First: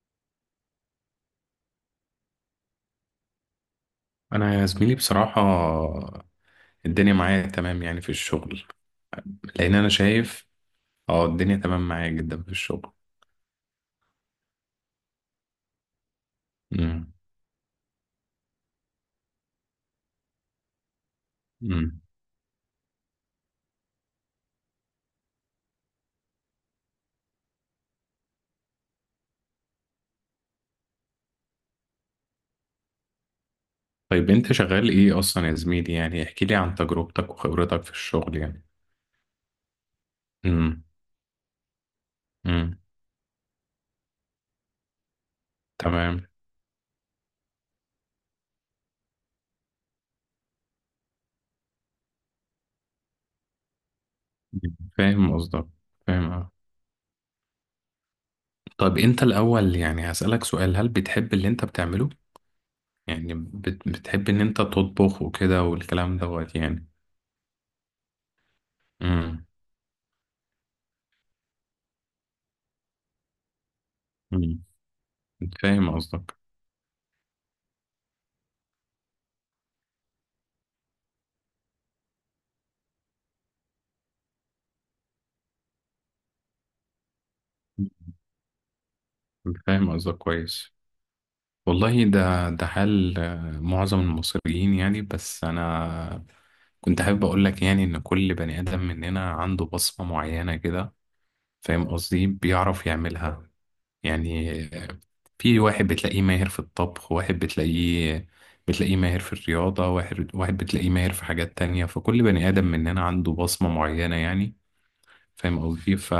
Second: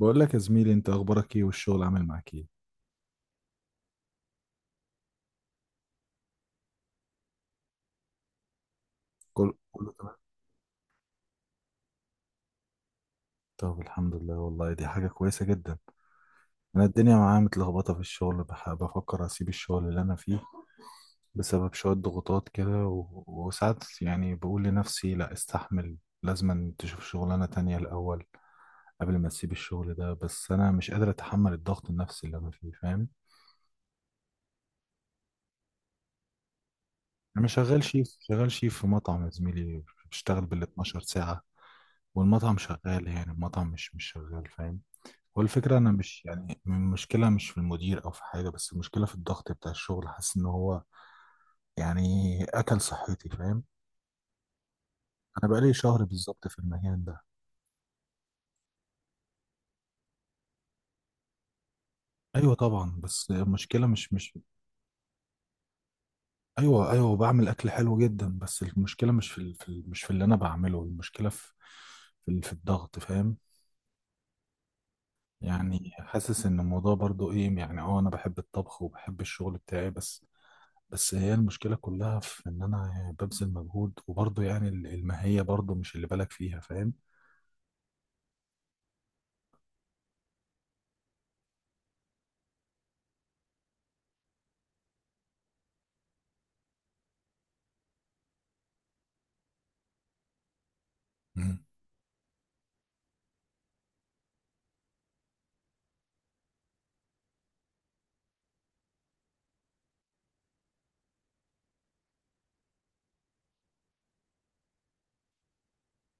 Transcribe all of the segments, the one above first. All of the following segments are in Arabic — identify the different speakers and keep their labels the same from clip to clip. Speaker 1: بقول لك يا زميلي، انت اخبارك ايه والشغل عامل معاك ايه؟
Speaker 2: انا يا زميلي بصراحة الدنيا معايا تمام يعني في الشغل،
Speaker 1: كل
Speaker 2: لان انا
Speaker 1: كله تمام؟
Speaker 2: شايف اه الدنيا تمام معايا جدا في الشغل.
Speaker 1: طب الحمد لله، والله دي حاجة كويسة جدا. انا
Speaker 2: امم
Speaker 1: الدنيا معايا متلخبطة في الشغل، بفكر اسيب الشغل اللي انا فيه بسبب شوية
Speaker 2: امم
Speaker 1: ضغوطات كده و... وساعات يعني بقول لنفسي لا استحمل. لازم تشوف شغلانة تانية الاول قبل ما تسيب الشغل ده، بس انا مش قادر اتحمل الضغط النفسي اللي انا فيه، فاهم؟
Speaker 2: طيب انت شغال ايه اصلا يا زميلي؟ يعني احكي لي عن تجربتك
Speaker 1: انا
Speaker 2: وخبرتك
Speaker 1: شغال
Speaker 2: في
Speaker 1: شيف،
Speaker 2: الشغل
Speaker 1: شغال
Speaker 2: يعني.
Speaker 1: شيف في مطعم يا زميلي. بشتغل بال
Speaker 2: امم
Speaker 1: 12 ساعة، والمطعم
Speaker 2: امم
Speaker 1: شغال، يعني المطعم مش شغال فاهم. والفكرة أنا مش
Speaker 2: تمام.
Speaker 1: يعني المشكلة مش في المدير أو في حاجة، بس المشكلة في الضغط بتاع الشغل. حاسس إن هو يعني أكل صحتي، فاهم؟
Speaker 2: فاهم
Speaker 1: أنا
Speaker 2: قصدك.
Speaker 1: بقالي شهر
Speaker 2: فاهم
Speaker 1: بالظبط في المكان ده.
Speaker 2: طيب، انت الاول يعني هسألك سؤال، هل بتحب اللي انت بتعمله؟
Speaker 1: أيوة طبعا، بس
Speaker 2: يعني
Speaker 1: المشكلة
Speaker 2: بت-
Speaker 1: مش
Speaker 2: بتحب
Speaker 1: مش
Speaker 2: ان انت تطبخ وكده والكلام دوت يعني.
Speaker 1: أيوة أيوة، بعمل أكل حلو جدا، بس المشكلة مش في،
Speaker 2: امم
Speaker 1: مش في اللي أنا بعمله، المشكلة في في، في الضغط فاهم.
Speaker 2: امم
Speaker 1: يعني
Speaker 2: فاهم قصدك.
Speaker 1: حاسس إن الموضوع برضو إيه يعني، أه أنا بحب الطبخ وبحب الشغل بتاعي بس. بس هي المشكلة كلها في إن أنا يعني ببذل مجهود وبرضه يعني الماهية برضه مش اللي بالك فيها، فاهم؟
Speaker 2: فاهم قصدك كويس. والله ده حال معظم المصريين يعني، بس أنا كنت حابب أقول لك يعني إن كل بني آدم مننا عنده بصمة معينة كده،
Speaker 1: مم.
Speaker 2: فاهم قصدي، بيعرف يعملها. يعني في واحد بتلاقيه ماهر في الطبخ، واحد بتلاقيه ماهر في الرياضة، واحد بتلاقيه ماهر في حاجات تانية. فكل بني آدم مننا عنده بصمة معينة يعني، فاهم قصدي.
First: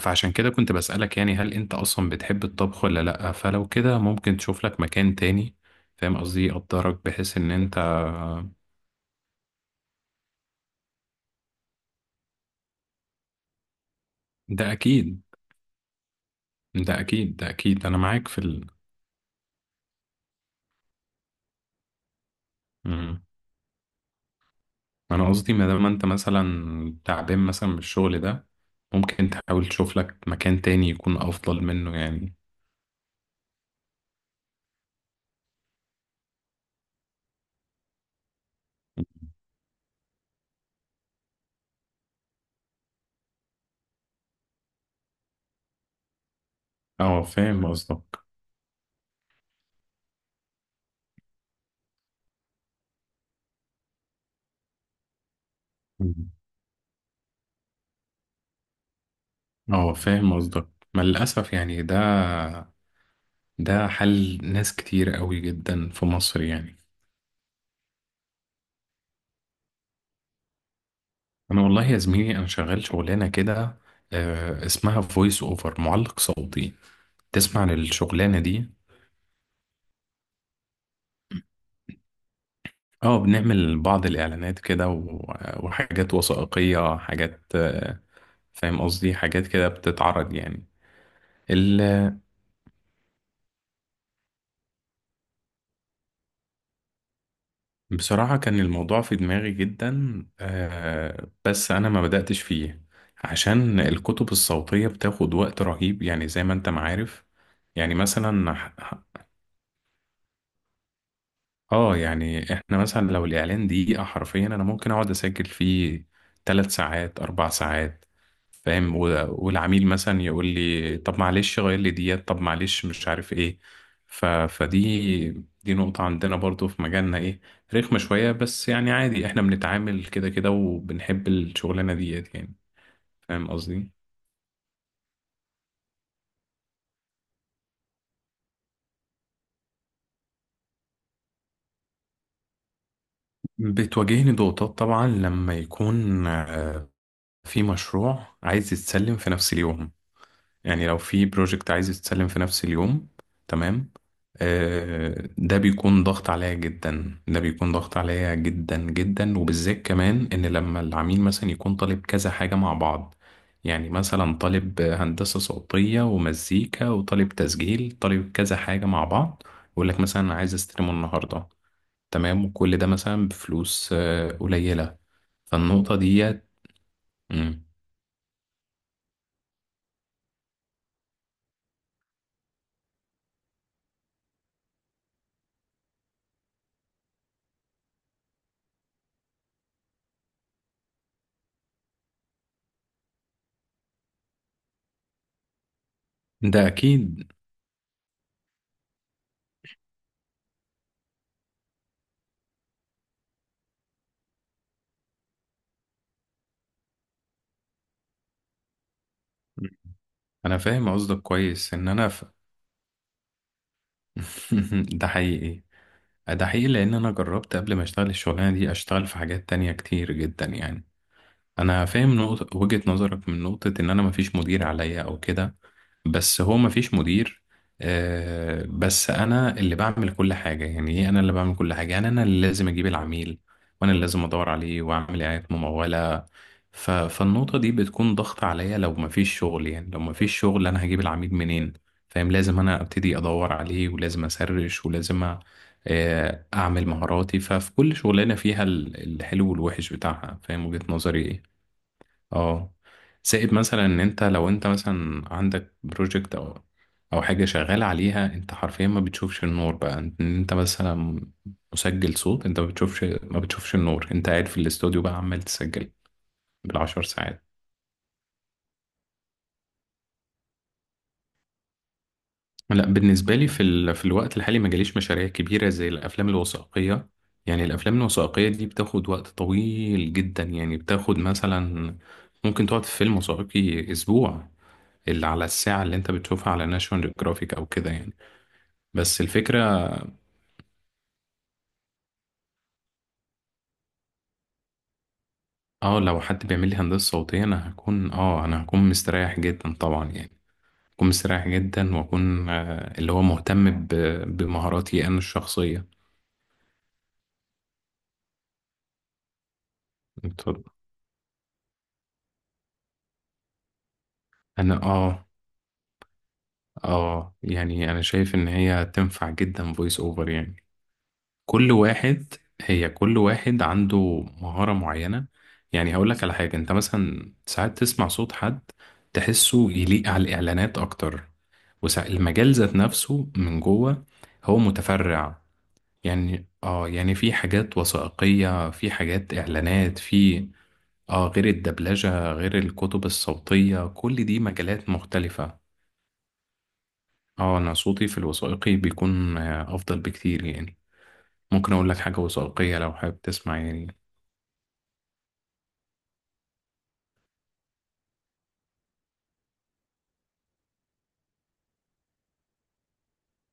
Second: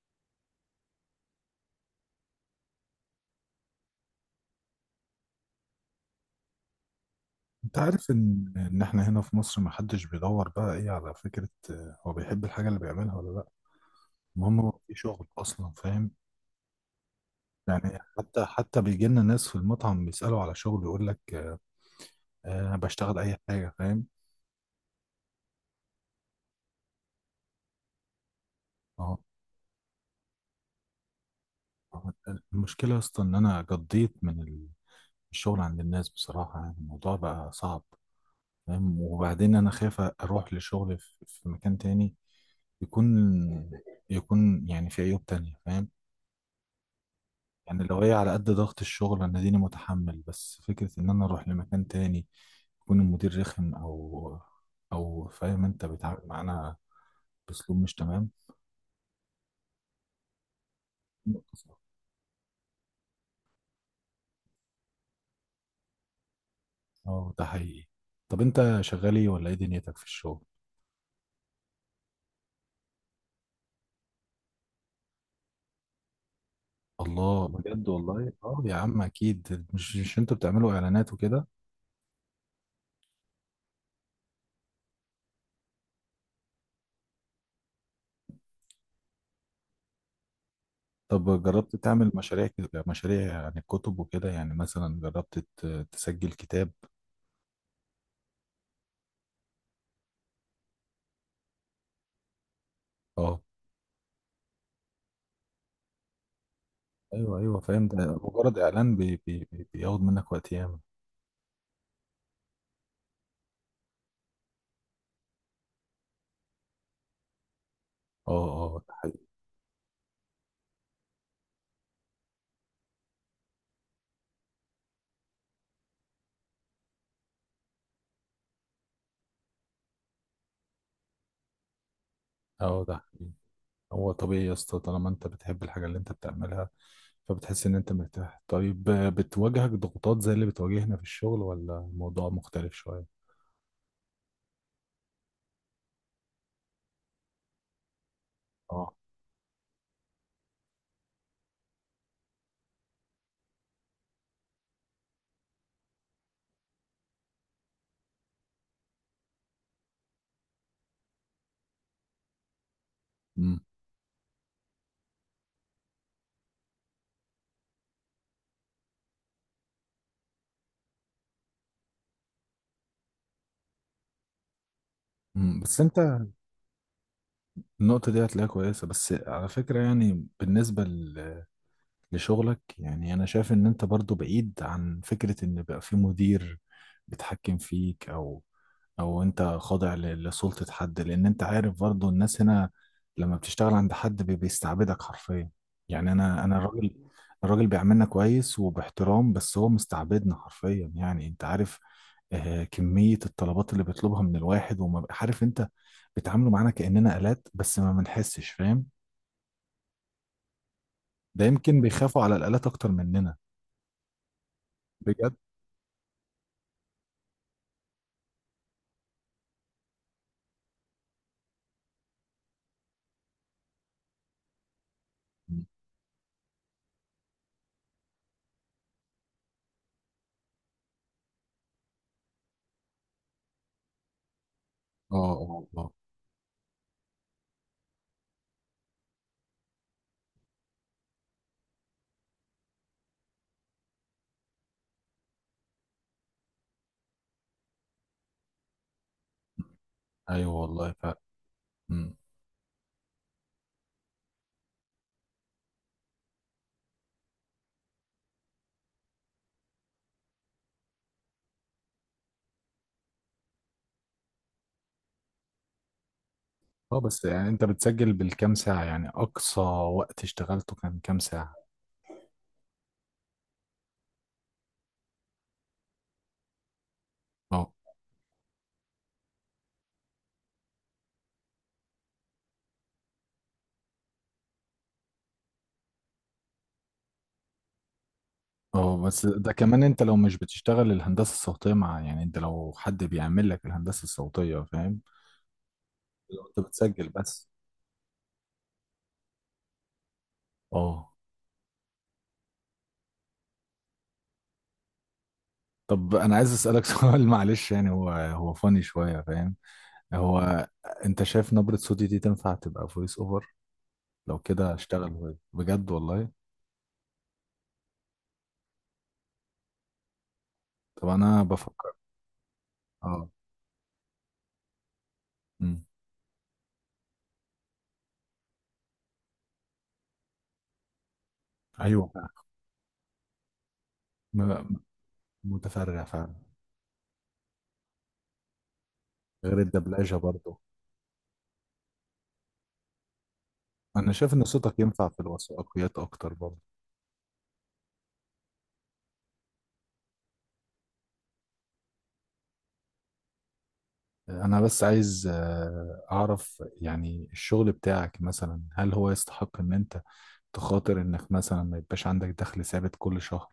Speaker 2: فعشان كده كنت بسألك، يعني هل انت اصلا بتحب الطبخ ولا لأ؟ فلو كده ممكن تشوف لك مكان تاني، فاهم قصدي، يقدرك بحيث ان
Speaker 1: أنت
Speaker 2: انت
Speaker 1: عارف إن إحنا هنا في مصر محدش بيدور بقى إيه على فكرة، آه، هو بيحب الحاجة اللي بيعملها ولا لأ، المهم
Speaker 2: ده
Speaker 1: هو في
Speaker 2: اكيد
Speaker 1: شغل أصلا، فاهم؟
Speaker 2: ده اكيد. انا
Speaker 1: يعني
Speaker 2: معاك في
Speaker 1: حتى حتى بيجي لنا ناس في المطعم بيسألوا على شغل يقول لك، آه آه، بشتغل
Speaker 2: مم.
Speaker 1: أي حاجة فاهم؟
Speaker 2: انا قصدي ما دام انت مثلا تعبان مثلا من الشغل ده،
Speaker 1: أه
Speaker 2: ممكن تحاول تشوف لك مكان تاني يكون افضل منه
Speaker 1: آه،
Speaker 2: يعني.
Speaker 1: المشكلة أصلا إن أنا قضيت من الشغل عند الناس بصراحة، يعني الموضوع بقى صعب فاهم. وبعدين انا خايف اروح لشغل في في مكان تاني يكون، يكون يعني في عيوب تانية فاهم.
Speaker 2: اه، فاهم
Speaker 1: يعني لو
Speaker 2: قصدك.
Speaker 1: هي على قد ضغط الشغل انا ديني متحمل، بس فكرة ان انا اروح لمكان تاني يكون المدير رخم او او فاهم، انت
Speaker 2: مم.
Speaker 1: بيتعامل معانا باسلوب مش تمام.
Speaker 2: اه، فاهم قصدك. ما للأسف يعني، ده حل ناس كتير قوي جدا في مصر يعني.
Speaker 1: اه ده حقيقي. طب انت شغال ايه ولا ايه دنيتك في الشغل؟
Speaker 2: انا والله يا زميلي، انا شغال شغلانه كده، اسمها فويس اوفر، معلق صوتي.
Speaker 1: الله
Speaker 2: تسمع عن
Speaker 1: بجد، والله
Speaker 2: الشغلانه
Speaker 1: اه
Speaker 2: دي؟
Speaker 1: يا عم، اكيد مش انتوا بتعملوا اعلانات وكده؟
Speaker 2: اه، بنعمل بعض الاعلانات كده وحاجات وثائقيه، حاجات فاهم قصدي، حاجات كده بتتعرض يعني.
Speaker 1: طب جربت تعمل
Speaker 2: ال-
Speaker 1: مشاريع كده، مشاريع عن الكتب وكده، يعني مثلا جربت تسجل كتاب؟
Speaker 2: بصراحه كان الموضوع في دماغي جدا بس انا ما بداتش فيه،
Speaker 1: اه.
Speaker 2: عشان الكتب الصوتيه بتاخد وقت رهيب يعني، زي ما انت معارف.
Speaker 1: ايوه ايوه فاهم،
Speaker 2: يعني
Speaker 1: ده
Speaker 2: مثلا،
Speaker 1: مجرد اعلان بياخد منك وقت ياما.
Speaker 2: اه، يعني احنا مثلا لو الاعلان دقيقة حرفيا، انا ممكن اقعد اسجل فيه 3 ساعات، 4 ساعات،
Speaker 1: اه. اه ده
Speaker 2: فاهم.
Speaker 1: حقيقي.
Speaker 2: والعميل مثلا يقول لي طب معلش غير لي ديت، طب معلش مش عارف ايه. فدي، دي نقطة عندنا برضو في مجالنا، ايه، رخمة شوية، بس يعني عادي، احنا بنتعامل كده كده وبنحب الشغلانة ديت يعني،
Speaker 1: اه ده حقيقي.
Speaker 2: فاهم قصدي.
Speaker 1: هو طبيعي يا اسطى، طالما انت بتحب الحاجه اللي انت بتعملها فبتحس ان انت مرتاح. طيب آه، بتواجهك ضغوطات زي اللي بتواجهنا في الشغل ولا الموضوع مختلف شويه؟
Speaker 2: بتواجهني ضغوطات طبعا، لما يكون في مشروع عايز
Speaker 1: اه.
Speaker 2: يتسلم في نفس اليوم. يعني لو في بروجكت عايز يتسلم في نفس اليوم، تمام، ده بيكون ضغط عليا جدا، ده بيكون ضغط عليا جدا جدا. وبالذات كمان ان لما العميل مثلا يكون طالب كذا حاجة مع بعض،
Speaker 1: امم
Speaker 2: يعني مثلا طالب هندسة صوتية ومزيكا، وطالب تسجيل، طالب كذا حاجة مع بعض، يقول لك مثلا أنا عايز استلمه النهاردة، تمام، وكل ده مثلا بفلوس قليلة.
Speaker 1: أمم. بس
Speaker 2: فالنقطة
Speaker 1: انت
Speaker 2: ديت مم.
Speaker 1: النقطه دي هتلاقيها كويسه، بس على فكره يعني بالنسبه ل لشغلك، يعني انا شايف ان انت برضو بعيد عن فكرة ان بقى في مدير بيتحكم فيك او او انت خاضع لسلطة حد. لان انت عارف برضو الناس هنا لما بتشتغل عند حد بيستعبدك حرفيا. يعني انا
Speaker 2: ده
Speaker 1: الراجل،
Speaker 2: أكيد.
Speaker 1: الراجل بيعاملنا كويس وباحترام بس هو مستعبدنا حرفيا، يعني انت عارف آه، كمية الطلبات اللي بيطلبها من الواحد. عارف انت، بيتعاملوا معانا كأننا آلات بس ما بنحسش فاهم.
Speaker 2: انا فاهم قصدك
Speaker 1: ده
Speaker 2: كويس
Speaker 1: يمكن
Speaker 2: ان انا
Speaker 1: بيخافوا على الآلات اكتر مننا.
Speaker 2: ده
Speaker 1: بجد.
Speaker 2: حقيقي. ده حقيقي، لان انا جربت قبل ما اشتغل الشغلانه دي، اشتغل في حاجات تانية كتير جدا يعني. انا فاهم نقطة وجهة نظرك، من نقطة ان انا مفيش مدير عليا او كده، بس هو مفيش مدير، بس انا اللي بعمل كل حاجه. يعني ايه؟ انا اللي بعمل كل حاجه، يعني انا اللي لازم اجيب العميل، وانا اللي لازم ادور عليه
Speaker 1: اه
Speaker 2: واعمل اعلانات
Speaker 1: اه اه.
Speaker 2: مموله. فالنقطه دي بتكون ضغط عليا لو مفيش شغل، يعني لو مفيش شغل، انا هجيب العميل منين؟ فاهم، لازم انا ابتدي ادور عليه، ولازم اسرش، اعمل مهاراتي. ففي كل شغلانه فيها الحلو والوحش بتاعها،
Speaker 1: ايوه
Speaker 2: فاهم وجهه
Speaker 1: والله ف.
Speaker 2: نظري إيه.
Speaker 1: مم.
Speaker 2: اه، زائد مثلا ان انت لو انت مثلا عندك بروجكت او او حاجه شغال عليها، انت حرفيا ما بتشوفش النور، بقى ان انت مثلا مسجل صوت، انت ما بتشوفش النور، انت قاعد في الاستوديو بقى عمال تسجل
Speaker 1: اه
Speaker 2: بالعشر
Speaker 1: بس
Speaker 2: ساعات
Speaker 1: يعني انت بتسجل بالكام ساعة يعني؟ اقصى وقت اشتغلته كان كام ساعة؟
Speaker 2: لا، بالنسبه لي في في الوقت الحالي ما جاليش مشاريع كبيره زي الافلام الوثائقيه، يعني
Speaker 1: اه.
Speaker 2: الافلام الوثائقيه دي بتاخد وقت طويل جدا، يعني بتاخد مثلا، ممكن تقعد في فيلم وثائقي اسبوع، اللي على الساعة اللي انت بتشوفها على ناشونال جرافيك او كده يعني.
Speaker 1: اه
Speaker 2: بس
Speaker 1: بس ده
Speaker 2: الفكرة،
Speaker 1: كمان انت لو مش بتشتغل الهندسة الصوتية مع، يعني انت لو حد بيعمل لك الهندسة الصوتية فاهم.
Speaker 2: اه، لو
Speaker 1: لو
Speaker 2: حد
Speaker 1: انت
Speaker 2: بيعمل لي
Speaker 1: بتسجل
Speaker 2: هندسة صوتية،
Speaker 1: بس.
Speaker 2: انا هكون اه، انا هكون مستريح جدا طبعا يعني، هكون
Speaker 1: اه.
Speaker 2: مستريح جدا، واكون آه اللي هو مهتم بمهاراتي انا الشخصية.
Speaker 1: طب انا عايز اسألك سؤال، معلش يعني، هو فاني شوية فاهم.
Speaker 2: انت-
Speaker 1: هو انت شايف نبرة صوتي دي تنفع تبقى فويس اوفر؟ لو كده
Speaker 2: انا
Speaker 1: اشتغل
Speaker 2: اه،
Speaker 1: voice. بجد والله.
Speaker 2: اه، يعني انا شايف ان هي تنفع جدا فويس اوفر يعني.
Speaker 1: طب انا
Speaker 2: كل
Speaker 1: بفكر.
Speaker 2: واحد هي كل
Speaker 1: اه.
Speaker 2: واحد عنده مهارة معينة.
Speaker 1: مم.
Speaker 2: يعني هقول لك على حاجة، انت مثلا ساعات تسمع صوت حد تحسه يليق على الإعلانات أكتر،
Speaker 1: ايوه.
Speaker 2: والمجال ذات نفسه من جوه هو متفرع.
Speaker 1: متفرع فعلا.
Speaker 2: يعني اه، يعني في حاجات وثائقية، في حاجات
Speaker 1: غير
Speaker 2: إعلانات،
Speaker 1: الدبلجة
Speaker 2: في
Speaker 1: برضو.
Speaker 2: اه، غير الدبلجة، غير الكتب الصوتية،
Speaker 1: أنا
Speaker 2: كل
Speaker 1: شايف
Speaker 2: دي
Speaker 1: إن صوتك
Speaker 2: مجالات
Speaker 1: ينفع في
Speaker 2: مختلفة.
Speaker 1: الوثائقيات أكتر برضو.
Speaker 2: اه، انا صوتي في الوثائقي بيكون افضل بكتير يعني. ممكن اقول لك حاجة وثائقية لو حابب تسمع يعني.
Speaker 1: أنا بس عايز آه، أعرف يعني الشغل بتاعك مثلا هل هو يستحق إن أنت تخاطر إنك مثلا ما يبقاش عندك دخل ثابت كل شهر؟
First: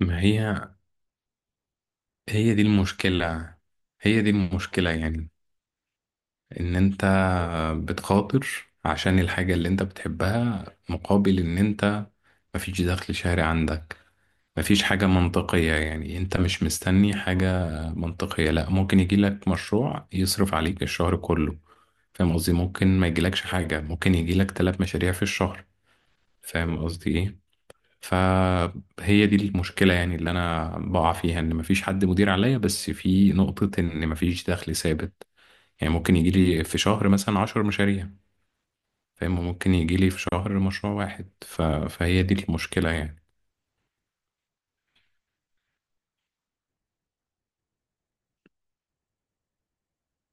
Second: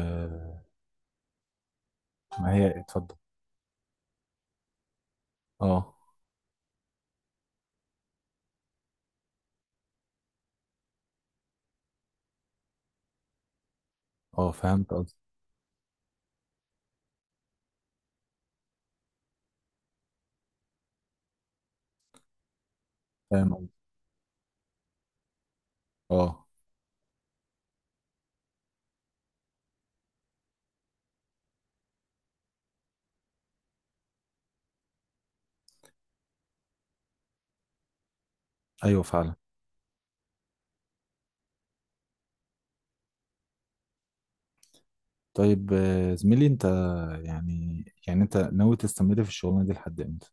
Speaker 2: ما هي، هي دي
Speaker 1: هي اتفضل.
Speaker 2: المشكلة هي دي المشكلة يعني،
Speaker 1: أه.
Speaker 2: ان انت بتخاطر عشان الحاجة اللي انت بتحبها، مقابل ان انت مفيش دخل شهري عندك.
Speaker 1: أه
Speaker 2: مفيش
Speaker 1: فهمت
Speaker 2: حاجة
Speaker 1: قصدي.
Speaker 2: منطقية يعني، انت مش مستني حاجة منطقية، لا ممكن يجيلك مشروع يصرف عليك الشهر كله، فاهم قصدي، ممكن ما يجيلكش
Speaker 1: فاهم قصدي.
Speaker 2: حاجة، ممكن يجيلك تلات مشاريع في الشهر،
Speaker 1: أه.
Speaker 2: فاهم قصدي ايه. فهي دي المشكلة يعني، اللي أنا بقع فيها، إن مفيش حد مدير عليا، بس في نقطة إن مفيش دخل ثابت. يعني ممكن يجيلي في شهر مثلا 10 مشاريع،
Speaker 1: أيوه فعلا.
Speaker 2: فاهم، ممكن يجيلي في شهر مشروع واحد. فهي دي المشكلة يعني.
Speaker 1: طيب آه، زميلي أنت، يعني أنت ناوي تستمر في الشغلانة دي لحد إمتى؟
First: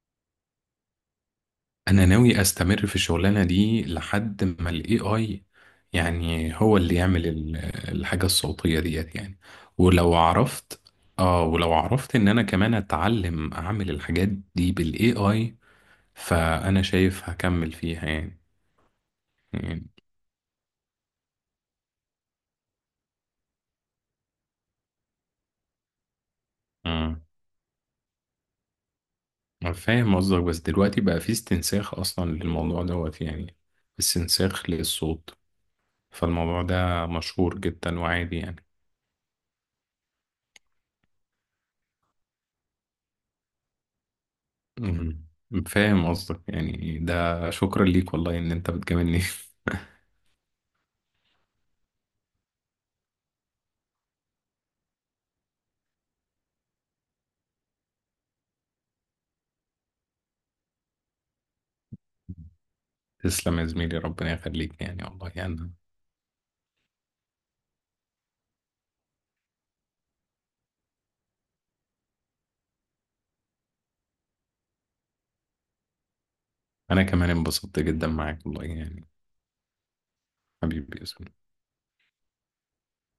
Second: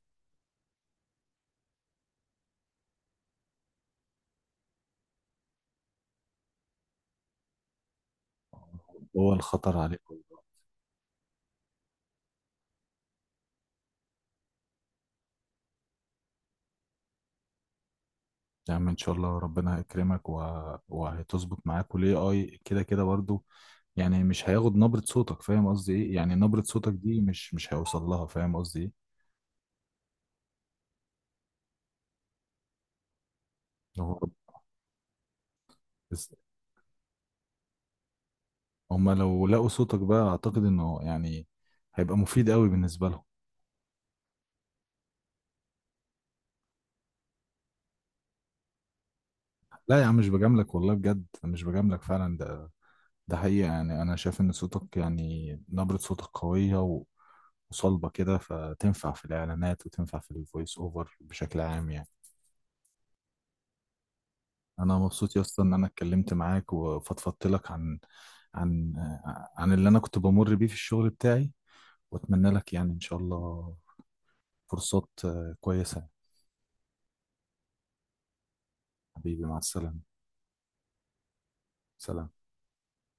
Speaker 2: أنا ناوي أستمر في الشغلانة دي لحد ما ال AI، يعني هو اللي يعمل الحاجة الصوتية ديت
Speaker 1: هو
Speaker 2: يعني.
Speaker 1: الخطر عليك.
Speaker 2: ولو عرفت، اه، ولو عرفت ان انا كمان اتعلم اعمل الحاجات دي بالAI، فأنا شايف هكمل فيها يعني.
Speaker 1: يا عم ان شاء الله ربنا
Speaker 2: يعني
Speaker 1: هيكرمك و... وهتظبط معاك والاي اي كده كده برضو. يعني مش هياخد نبرة صوتك، فاهم قصدي ايه؟ يعني نبرة صوتك دي
Speaker 2: مم.
Speaker 1: مش هيوصل لها، فاهم قصدي ايه؟
Speaker 2: أنا فاهم قصدك، بس دلوقتي بقى في استنساخ أصلا للموضوع دوت يعني،
Speaker 1: هو رب-
Speaker 2: استنساخ للصوت،
Speaker 1: بس
Speaker 2: فالموضوع ده مشهور جدا وعادي يعني.
Speaker 1: هما لو لقوا صوتك بقى اعتقد انه يعني هيبقى مفيد قوي بالنسبة لهم.
Speaker 2: مم. فاهم قصدك، يعني ده شكرا ليك والله إن أنت بتجاملني.
Speaker 1: لا يا عم مش بجاملك والله، بجد مش بجاملك فعلا، ده ده حقيقة. يعني انا شايف ان صوتك يعني نبرة صوتك قوية و... وصلبة كده، فتنفع في الاعلانات وتنفع في الفويس اوفر بشكل عام يعني.
Speaker 2: تسلم يا زميلي، ربنا يخليك،
Speaker 1: انا
Speaker 2: يعني والله
Speaker 1: مبسوط يا
Speaker 2: يعني
Speaker 1: اسطى
Speaker 2: أنا،
Speaker 1: ان انا اتكلمت معاك وفضفضت لك عن، عن، عن اللي انا كنت بمر بيه في الشغل بتاعي. واتمنى لك يعني ان شاء الله فرصات آه، كويسة.
Speaker 2: أنا كمان انبسطت جدا معاك والله يعني.
Speaker 1: حبيبي مع السلامة.
Speaker 2: حبيبي يا زميلي.
Speaker 1: سلام.